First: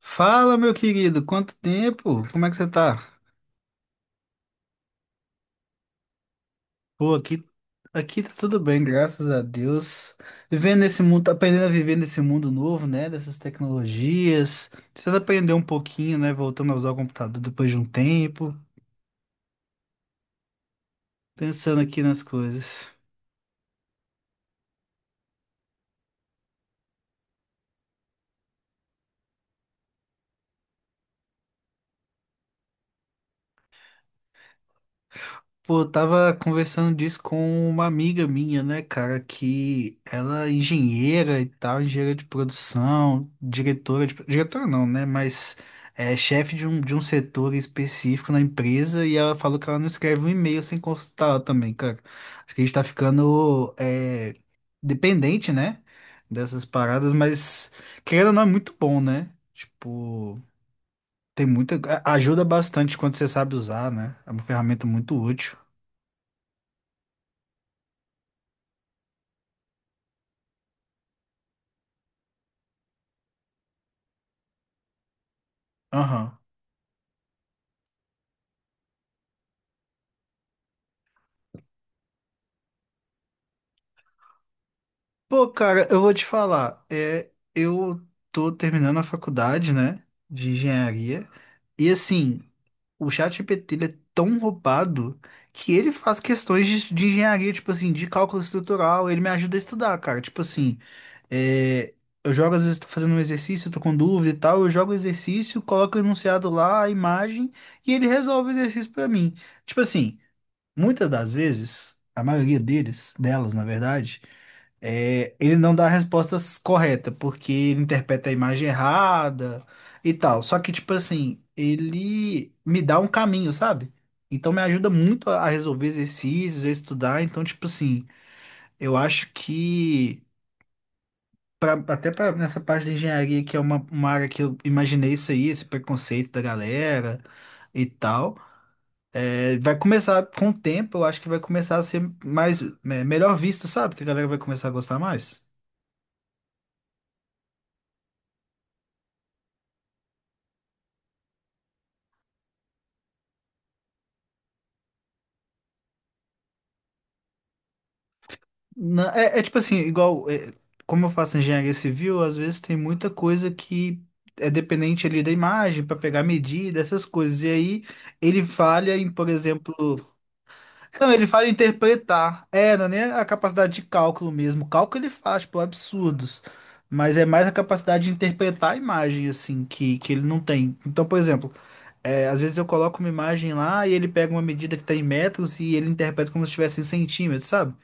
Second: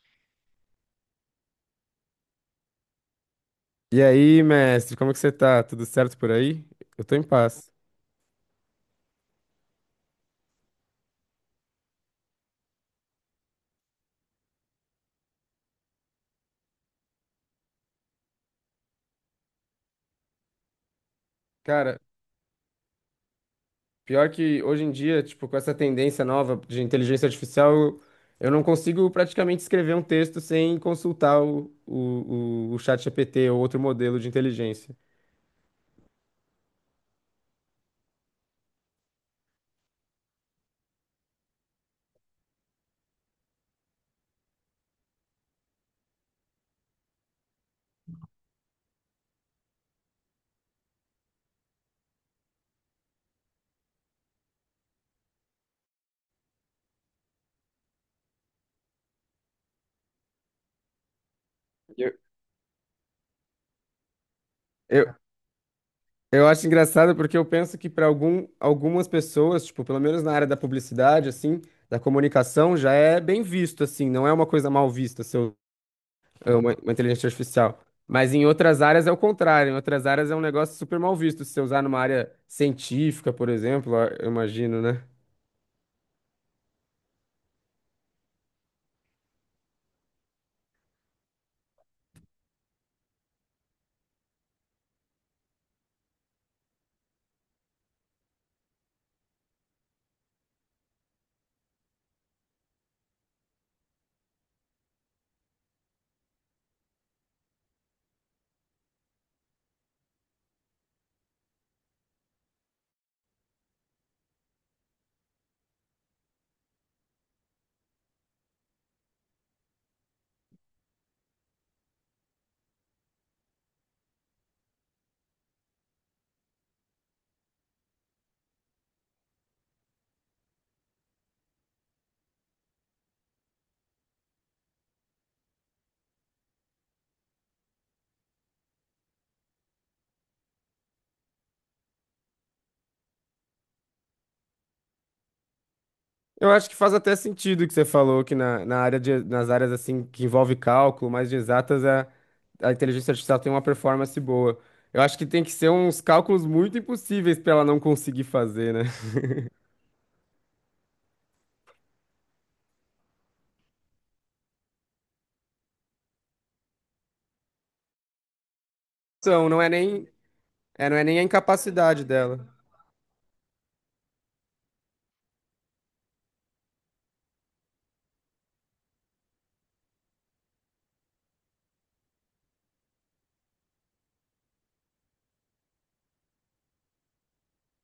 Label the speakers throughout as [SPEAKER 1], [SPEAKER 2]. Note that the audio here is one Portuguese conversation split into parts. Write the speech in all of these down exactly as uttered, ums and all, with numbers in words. [SPEAKER 1] Fala, meu querido, quanto tempo? Como é que você tá?
[SPEAKER 2] E aí, mestre, como que você tá? Tudo certo por aí? Eu
[SPEAKER 1] Pô,
[SPEAKER 2] tô em
[SPEAKER 1] aqui,
[SPEAKER 2] paz.
[SPEAKER 1] aqui tá tudo bem, graças a Deus. Vivendo nesse mundo, aprendendo a viver nesse mundo novo, né? Dessas tecnologias. Precisando aprender um pouquinho, né? Voltando a usar o computador depois de um tempo. Pensando
[SPEAKER 2] Cara,
[SPEAKER 1] aqui nas coisas.
[SPEAKER 2] pior que hoje em dia, tipo, com essa tendência nova de inteligência artificial, eu eu não consigo praticamente escrever um texto sem consultar o, o, o, o ChatGPT ou outro modelo de inteligência.
[SPEAKER 1] Pô, eu tava conversando disso com uma amiga minha, né, cara, que ela é engenheira e tal, engenheira de produção, diretora de... Diretora não, né, mas é chefe de um, de um setor específico na empresa e ela falou que ela não escreve um e-mail sem consultar ela também, cara. Acho que a gente tá ficando é, dependente, né, dessas paradas, mas querendo ou não é muito bom, né? Tipo, tem muita... a-
[SPEAKER 2] Eu,
[SPEAKER 1] Ajuda bastante quando você sabe usar, né? É uma ferramenta
[SPEAKER 2] eu,
[SPEAKER 1] muito útil.
[SPEAKER 2] eu acho engraçado porque eu penso que para algum, algumas pessoas, tipo, pelo menos na área da publicidade, assim, da comunicação, já é bem visto, assim, não é uma coisa mal vista,
[SPEAKER 1] Aham.
[SPEAKER 2] é uma, uma inteligência artificial. Mas em outras áreas é o contrário. Em outras áreas é um negócio super mal visto. Se você usar numa área científica, por exemplo, a- eu imagino, né?
[SPEAKER 1] Pô, cara, eu vou te falar. É, eu tô terminando a faculdade, né, de engenharia. E assim, o ChatGPT ele é tão roubado que ele faz questões de, de engenharia, tipo assim, de cálculo estrutural. Ele me ajuda a estudar, cara. Tipo assim, é, eu jogo, às vezes, tô fazendo um exercício, tô com dúvida e tal. Eu jogo o exercício, coloco o enunciado lá, a imagem, e ele resolve o exercício pra mim. Tipo assim, muitas das vezes, a maioria deles, delas, na verdade. É, ele não dá a resposta correta, porque ele interpreta a imagem errada e tal. Só que, tipo assim, ele me dá um caminho, sabe? Então me ajuda muito a a resolver exercícios, a estudar. Então, tipo assim, eu acho que, pra- até pra, nessa parte da engenharia, que é uma, uma área que eu imaginei isso aí, esse preconceito da galera e tal, é, vai começar, com o tempo, eu acho que vai começar a ser mais, é, melhor visto, sabe? Que a galera vai começar a gostar mais.
[SPEAKER 2] Eu acho que faz até sentido o que você falou, que na, na área de, nas áreas assim que envolve cálculo, mais de exatas, a, a inteligência artificial tem uma performance boa. Eu acho que tem que ser uns cálculos muito impossíveis para ela não conseguir fazer, né?
[SPEAKER 1] Na- é, é tipo assim, igual, é, como eu faço engenharia civil, às vezes tem muita coisa que é dependente ali da imagem para pegar medida, essas coisas. E aí ele falha em, por
[SPEAKER 2] Então, não é
[SPEAKER 1] exemplo,
[SPEAKER 2] nem, é, não é
[SPEAKER 1] não,
[SPEAKER 2] nem a
[SPEAKER 1] ele falha em
[SPEAKER 2] incapacidade
[SPEAKER 1] interpretar.
[SPEAKER 2] dela.
[SPEAKER 1] É, não é nem a capacidade de cálculo mesmo. Cálculo ele faz, tipo, absurdos. Mas é mais a capacidade de interpretar a imagem, assim, que, que ele não tem. Então, por exemplo, é, às vezes eu coloco uma imagem lá e ele pega uma medida que está em metros e ele interpreta como se estivesse em centímetros, sabe?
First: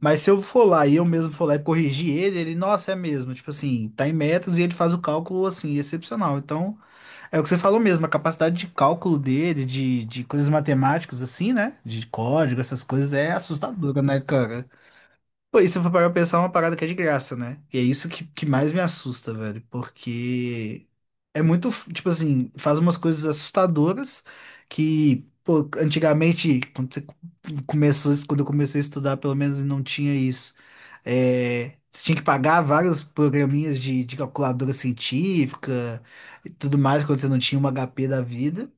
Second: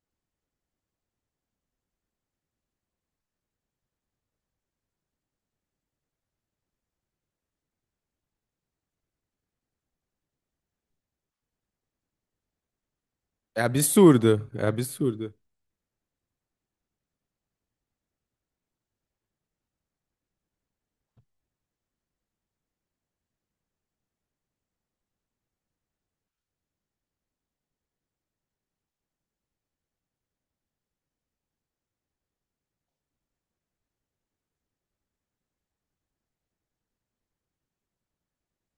[SPEAKER 1] Mas se eu for lá e eu mesmo for lá e corrigir ele, ele, nossa, é mesmo. Tipo assim, tá em metros e ele faz o cálculo assim, excepcional. Então, é o que você falou mesmo, a capacidade de cálculo dele, de, de coisas matemáticas assim, né? De código, essas coisas é
[SPEAKER 2] É
[SPEAKER 1] assustadora, né,
[SPEAKER 2] absurdo, é
[SPEAKER 1] cara?
[SPEAKER 2] absurdo.
[SPEAKER 1] Pô, isso eu vou parar pra pensar é uma parada que é de graça, né? E é isso que, que mais me assusta, velho. Porque é muito, f- tipo assim, faz umas coisas assustadoras que, pô, antigamente, quando você co- começou, quando eu comecei a estudar, pelo menos não tinha isso. É, você tinha que pagar vários programinhas de, de calculadora científica e tudo mais, quando você não tinha um agá pê da vida.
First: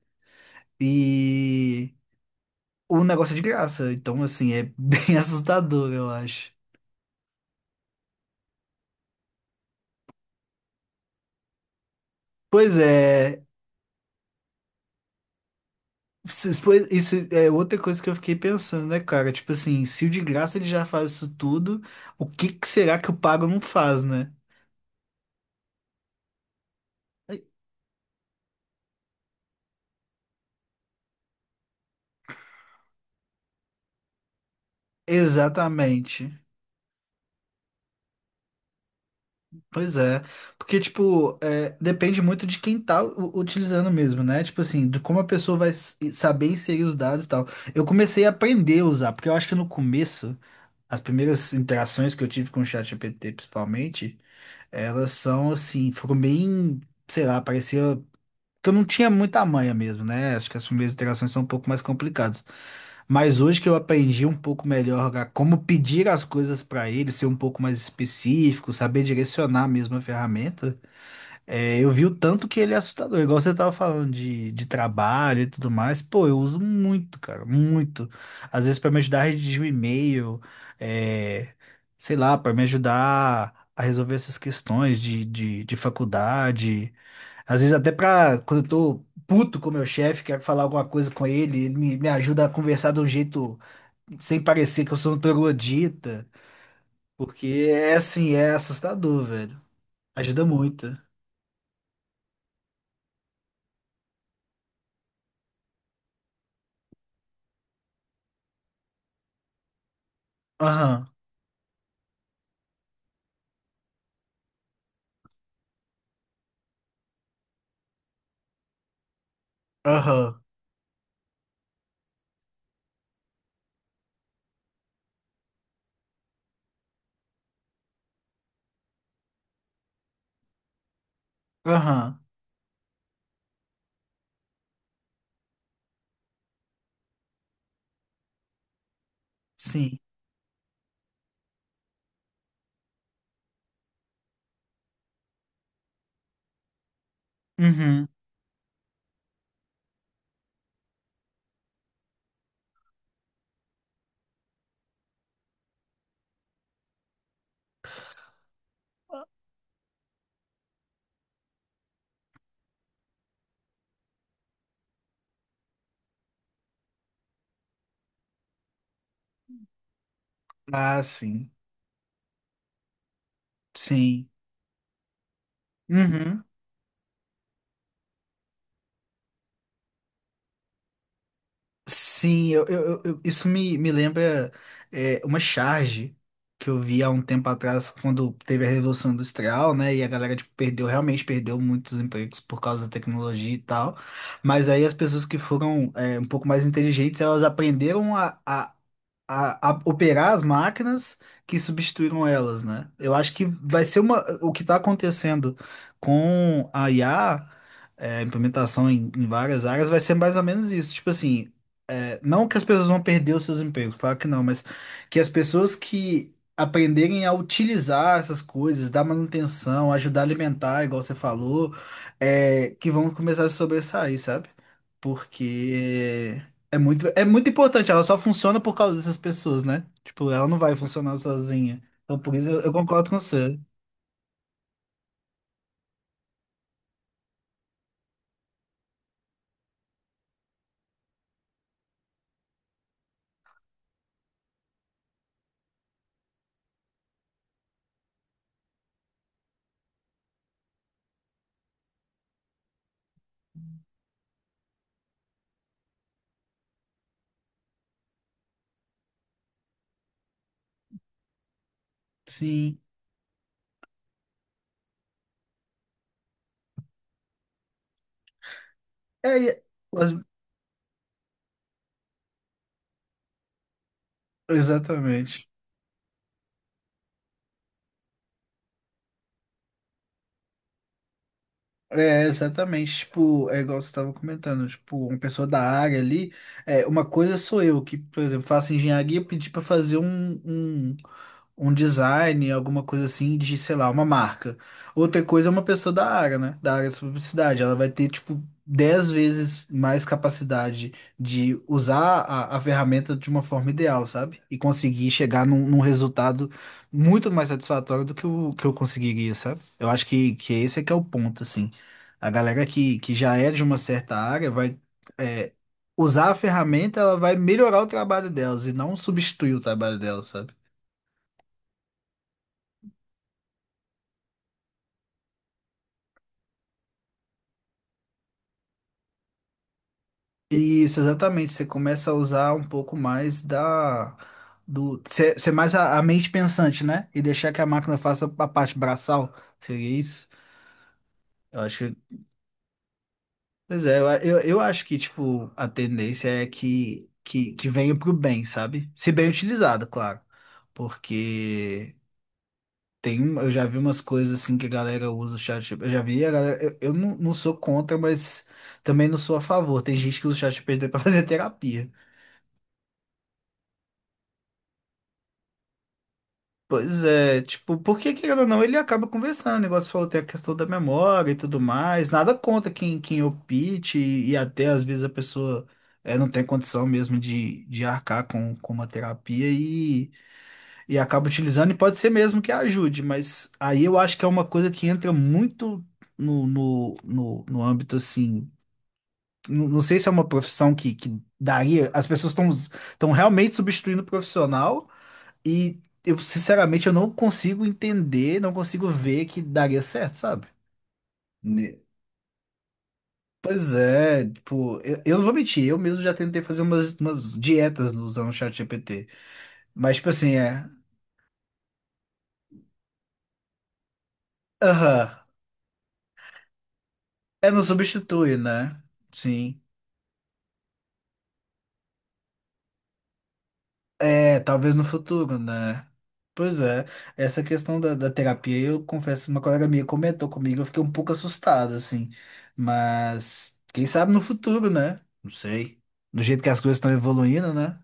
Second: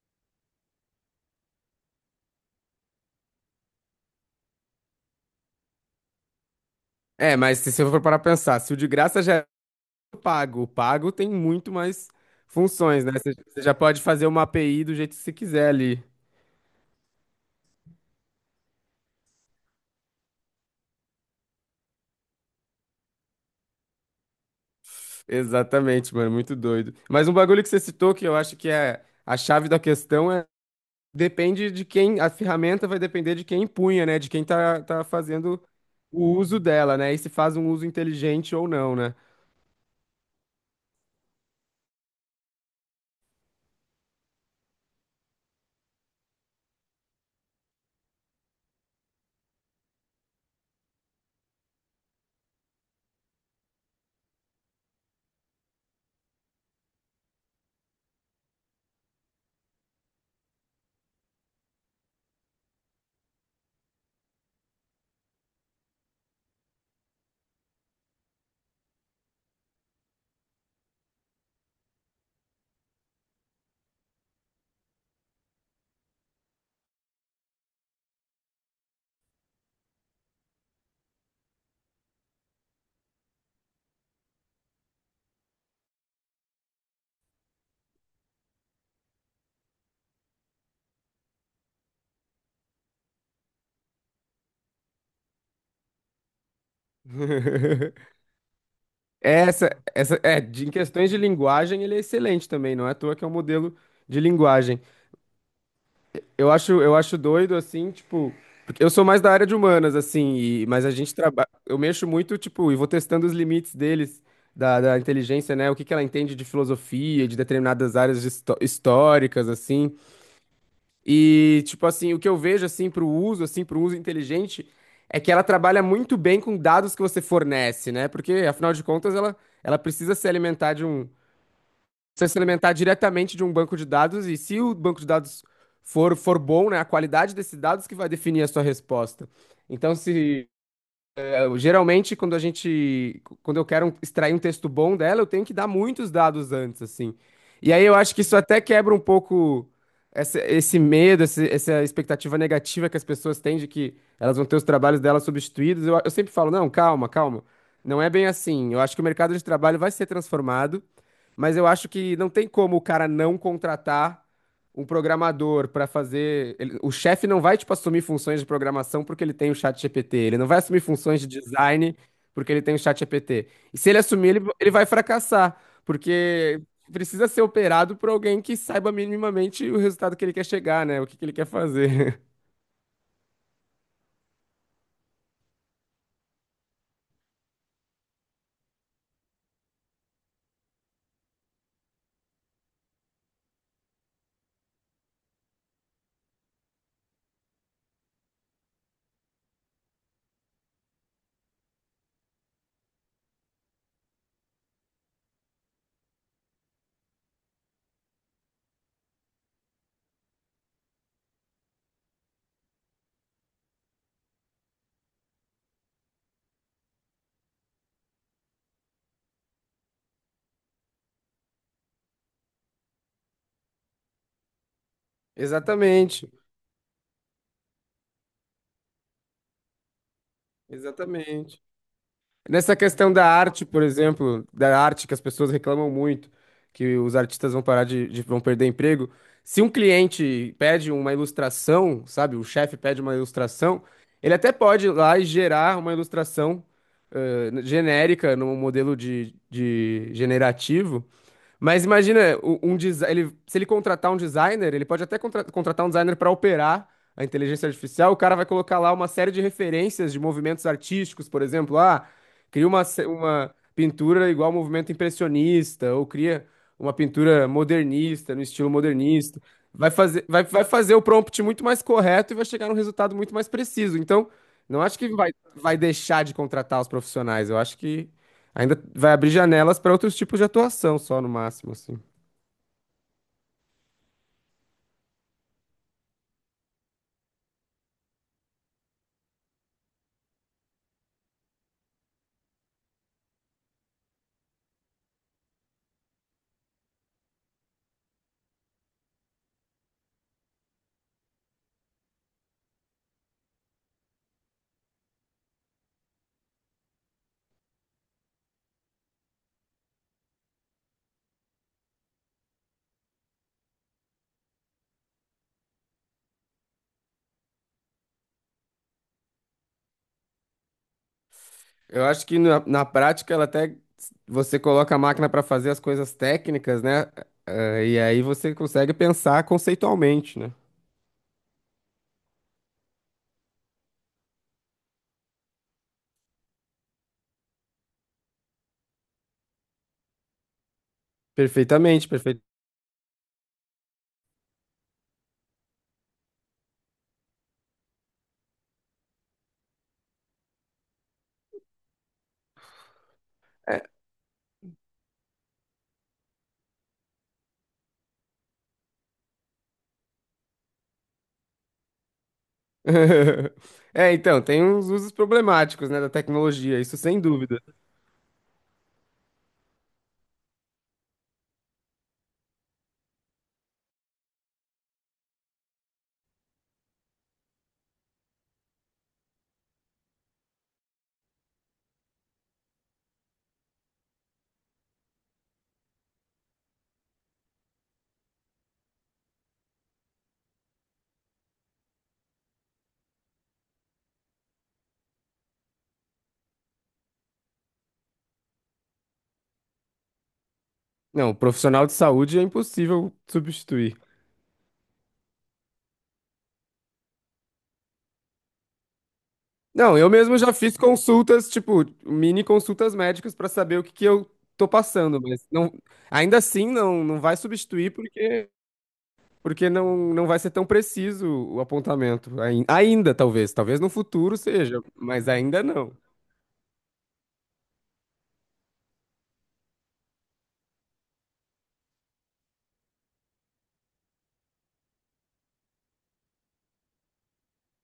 [SPEAKER 1] E o negócio é de graça. Então, assim, é bem assustador, eu acho.
[SPEAKER 2] É, mas se você for parar pra pensar, se o de graça já pago. O pago tem muito mais
[SPEAKER 1] Pois
[SPEAKER 2] funções, né? Você
[SPEAKER 1] é,
[SPEAKER 2] você já pode fazer uma A P I do jeito que você quiser ali.
[SPEAKER 1] Vocês- pois- Isso é outra coisa que eu fiquei pensando, né, cara? Tipo assim, se o de graça ele já faz isso tudo, o que que será que o pago não faz, né?
[SPEAKER 2] Exatamente, mano, muito doido. Mas um bagulho que você citou que eu acho que é a chave da questão é depende de quem, a ferramenta vai depender de quem empunha, né? De quem tá, tá fazendo o
[SPEAKER 1] Exatamente.
[SPEAKER 2] uso dela, né? E se faz um uso inteligente ou não, né?
[SPEAKER 1] Pois é. Porque, tipo, é, depende muito de quem tá u- utilizando mesmo, né? Tipo assim, de como a pessoa vai s- saber inserir os dados e tal. Eu comecei a aprender a usar, porque eu acho que no começo, as primeiras interações que eu tive com o ChatGPT, principalmente, elas são assim, foram bem, sei lá, parecia. Que eu não tinha muita manha mesmo, né? Acho que as primeiras interações são um pouco mais complicadas. Mas hoje que eu aprendi um pouco melhor a como pedir as coisas para ele, ser um pouco mais específico, saber direcionar mesmo a ferramenta, é, eu vi o tanto que ele é assustador. Igual você tava falando de, de trabalho e tudo mais, pô, eu uso muito, cara, muito. Às vezes para me ajudar a redigir um e-mail, é, sei lá, para me ajudar a resolver essas questões de, de, de faculdade. Às vezes até pra, quando eu tô puto com o meu chefe, quero falar alguma coisa com ele, ele me, me ajuda a conversar de um jeito sem parecer que eu sou um troglodita, porque é assim, é assustador, velho.
[SPEAKER 2] Essa, essa, é,
[SPEAKER 1] Ajuda
[SPEAKER 2] de, em
[SPEAKER 1] muito.
[SPEAKER 2] questões de linguagem, ele é excelente também, não é à toa que é um modelo de linguagem. Eu acho, eu acho doido, assim, tipo. Porque eu sou mais da área de humanas, assim, e- mas a
[SPEAKER 1] Aham,
[SPEAKER 2] gente trabalha. Eu mexo muito, tipo, e vou testando os limites deles, da, da inteligência, né? O que que ela entende de filosofia, de determinadas áreas de histó- históricas, assim.
[SPEAKER 1] aham,
[SPEAKER 2] E, tipo, assim, o que eu vejo, assim, pro uso, assim, pro uso inteligente, é que ela trabalha muito bem com dados que você fornece, né? Porque, afinal de contas, ela, ela precisa se alimentar
[SPEAKER 1] aham,
[SPEAKER 2] você se alimentar diretamente de um banco de dados e se o banco de dados for, for bom, né, a qualidade desses dados que vai definir a sua resposta. Então,
[SPEAKER 1] sim.
[SPEAKER 2] se eu- geralmente, quando a gente, quando eu quero um, extrair um texto bom dela, eu tenho que dar muitos dados antes, assim. E aí eu
[SPEAKER 1] Uhum.
[SPEAKER 2] acho que isso até quebra um pouco essa- esse medo, esse- essa expectativa negativa que as pessoas têm de que elas vão ter os trabalhos delas substituídos. Eu, eu sempre falo, não, calma, calma. Não é bem assim. Eu acho que o mercado de trabalho vai ser transformado, mas eu acho que não tem como o cara não contratar um programador para fazer. Ele- o chefe não vai, tipo, assumir funções de programação porque ele tem o chat G P T. Ele não vai assumir
[SPEAKER 1] Ah,
[SPEAKER 2] funções de
[SPEAKER 1] sim,
[SPEAKER 2] design porque ele tem o chat G P T. E se ele
[SPEAKER 1] sim.
[SPEAKER 2] assumir, ele, ele vai fracassar,
[SPEAKER 1] Uhum.
[SPEAKER 2] porque precisa ser operado por alguém que saiba minimamente o resultado que ele quer chegar, né? O que que ele quer fazer.
[SPEAKER 1] Sim, eu, eu- eu- eu- isso me, me lembra é, uma charge que eu vi há um tempo atrás, quando teve a Revolução Industrial, né? E a galera tipo, perdeu, realmente perdeu muitos empregos por causa da tecnologia e tal. Mas aí as pessoas que foram é, um pouco mais inteligentes, elas aprenderam a, a, a, a operar as máquinas que substituíram elas, né? Eu acho que vai ser uma, o que está acontecendo com a I A, é, implementação em, em várias áreas, vai ser mais ou menos isso. Tipo assim, é, não que as pessoas vão perder os seus empregos, claro que não, mas que as pessoas que aprenderem a utilizar essas coisas, dar manutenção, ajudar a alimentar, igual você falou, é, que vão começar a se sobressair, sabe?
[SPEAKER 2] Exatamente.
[SPEAKER 1] Porque é muito, é muito importante, ela só funciona por causa dessas pessoas, né? Tipo, ela não vai funcionar
[SPEAKER 2] Exatamente.
[SPEAKER 1] sozinha. Então, por isso eu, eu
[SPEAKER 2] Nessa
[SPEAKER 1] concordo
[SPEAKER 2] questão
[SPEAKER 1] com
[SPEAKER 2] da
[SPEAKER 1] você.
[SPEAKER 2] arte, por exemplo, da arte que as pessoas reclamam muito, que os artistas vão parar de, de- vão perder emprego. Se um cliente pede uma ilustração, sabe, o chefe pede uma ilustração, ele até pode ir lá e gerar uma ilustração eh, genérica, num modelo de, de generativo, mas imagina, o- um desi- ele- se ele contratar um designer, ele pode até contra- contratar um designer para operar a inteligência artificial. O cara vai colocar lá uma série de referências de movimentos artísticos, por exemplo. Ah, cria
[SPEAKER 1] Sim.
[SPEAKER 2] uma, ce- uma pintura igual ao movimento impressionista, ou cria uma pintura modernista, no estilo
[SPEAKER 1] É,
[SPEAKER 2] modernista.
[SPEAKER 1] e-
[SPEAKER 2] Vai
[SPEAKER 1] as-
[SPEAKER 2] fazer, vai, vai fazer o prompt muito mais correto e vai chegar num resultado muito mais preciso. Então, não acho que vai,
[SPEAKER 1] exatamente.
[SPEAKER 2] vai deixar de contratar os profissionais. Eu acho que ainda vai abrir janelas para outros tipos de atuação só, no máximo, assim.
[SPEAKER 1] É, exatamente. Tipo, é igual você estava comentando, tipo, uma pessoa da área ali, é, uma coisa sou eu que, por exemplo, faço engenharia e pedi para fazer um, um um design, alguma coisa assim, de, sei lá, uma marca. Outra coisa é uma pessoa da área, né? Da área de publicidade. Ela vai ter, tipo, dez vezes mais capacidade de usar a, a ferramenta de uma forma ideal, sabe? E conseguir chegar num, num resultado muito mais satisfatório do que o que eu conseguiria, sabe? Eu acho que, que esse é que é o ponto, assim. A galera que, que já é de uma certa área vai. É, Usar a ferramenta, ela vai melhorar o trabalho delas e não substituir o trabalho delas, sabe?
[SPEAKER 2] Eu acho que na, na prática ela até você coloca a máquina para fazer as coisas técnicas, né? Eh, e aí você consegue pensar conceitualmente, né?
[SPEAKER 1] Isso, exatamente. Você começa a usar um pouco mais da do ser, ser mais a, a mente pensante, né? E deixar que a máquina faça a parte braçal. Seria isso? Eu acho que,
[SPEAKER 2] Perfeitamente, perfeito.
[SPEAKER 1] pois é, eu, eu, eu acho que tipo a tendência é que que, que venha pro bem, sabe? Se bem utilizado, claro. Porque tem, um- eu já vi
[SPEAKER 2] É.
[SPEAKER 1] umas coisas assim que a galera usa o chat. Eu já vi a galera, eu, eu não, não sou contra, mas também não sou a favor. Tem gente que usa o chat G P T para fazer terapia.
[SPEAKER 2] É, então, tem uns usos problemáticos, né, da tecnologia, isso
[SPEAKER 1] Pois
[SPEAKER 2] sem
[SPEAKER 1] é,
[SPEAKER 2] dúvida.
[SPEAKER 1] tipo, porque querendo ou não, ele acaba conversando. O negócio falou, tem a questão da memória e tudo mais. Nada contra quem, quem opte, e, e até às vezes a pessoa é, não tem condição mesmo de, de arcar com, com uma terapia e, e acaba utilizando, e pode ser mesmo que ajude, mas aí eu acho que é uma coisa que entra muito no, no, no, no âmbito assim. Não, não sei se é uma profissão que, que daria. As pessoas estão estão realmente substituindo o profissional. E eu, sinceramente, eu não consigo entender, não consigo ver que daria certo, sabe?
[SPEAKER 2] Não,
[SPEAKER 1] Ne-
[SPEAKER 2] profissional de saúde é impossível
[SPEAKER 1] Pois
[SPEAKER 2] substituir.
[SPEAKER 1] é, tipo, eu, eu não vou mentir, eu mesmo já tentei fazer umas, umas dietas usando o ChatGPT. Mas,
[SPEAKER 2] Não,
[SPEAKER 1] tipo
[SPEAKER 2] eu
[SPEAKER 1] assim,
[SPEAKER 2] mesmo já
[SPEAKER 1] é.
[SPEAKER 2] fiz consultas, tipo, mini consultas médicas pra saber o que que eu tô
[SPEAKER 1] Aham,
[SPEAKER 2] passando, mas não, ainda assim não, não vai
[SPEAKER 1] é, não
[SPEAKER 2] substituir
[SPEAKER 1] substitui,
[SPEAKER 2] porque,
[SPEAKER 1] né? Sim.
[SPEAKER 2] porque não, não vai ser tão preciso o apontamento. Ai- Ainda, talvez, talvez no futuro
[SPEAKER 1] É, talvez
[SPEAKER 2] seja,
[SPEAKER 1] no
[SPEAKER 2] mas
[SPEAKER 1] futuro,
[SPEAKER 2] ainda
[SPEAKER 1] né?
[SPEAKER 2] não.
[SPEAKER 1] Pois é, essa questão da, da terapia, eu confesso, uma colega minha comentou comigo, eu fiquei um pouco assustado, assim. Mas, quem sabe no futuro, né? Não sei. Do jeito que as coisas estão evoluindo, né?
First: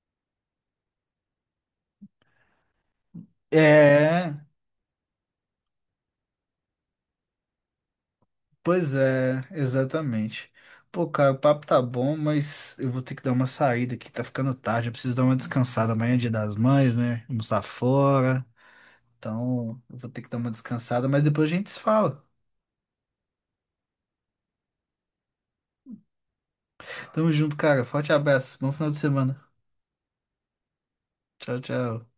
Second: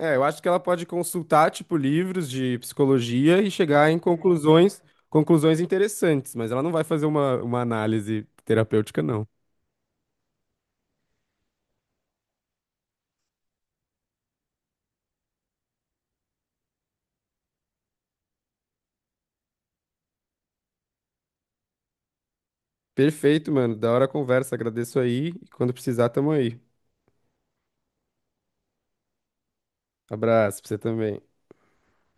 [SPEAKER 2] É, eu acho que ela pode consultar, tipo, livros de psicologia e chegar em
[SPEAKER 1] É,
[SPEAKER 2] conclusões, conclusões interessantes, mas ela não vai fazer uma, uma análise
[SPEAKER 1] pois
[SPEAKER 2] terapêutica, não.
[SPEAKER 1] é, exatamente. Pô, cara, o papo tá bom, mas eu vou ter que dar uma saída aqui, tá ficando tarde, eu preciso dar uma descansada. Amanhã é Dia das Mães, né? Almoçar fora. Então, eu vou ter que dar uma descansada, mas depois a gente se fala.
[SPEAKER 2] Perfeito, mano. Da hora a conversa. Agradeço aí. E quando precisar, tamo aí.
[SPEAKER 1] Tamo junto, cara. Forte abraço. Bom final de semana.
[SPEAKER 2] Abraço pra você também.
[SPEAKER 1] Tchau, tchau.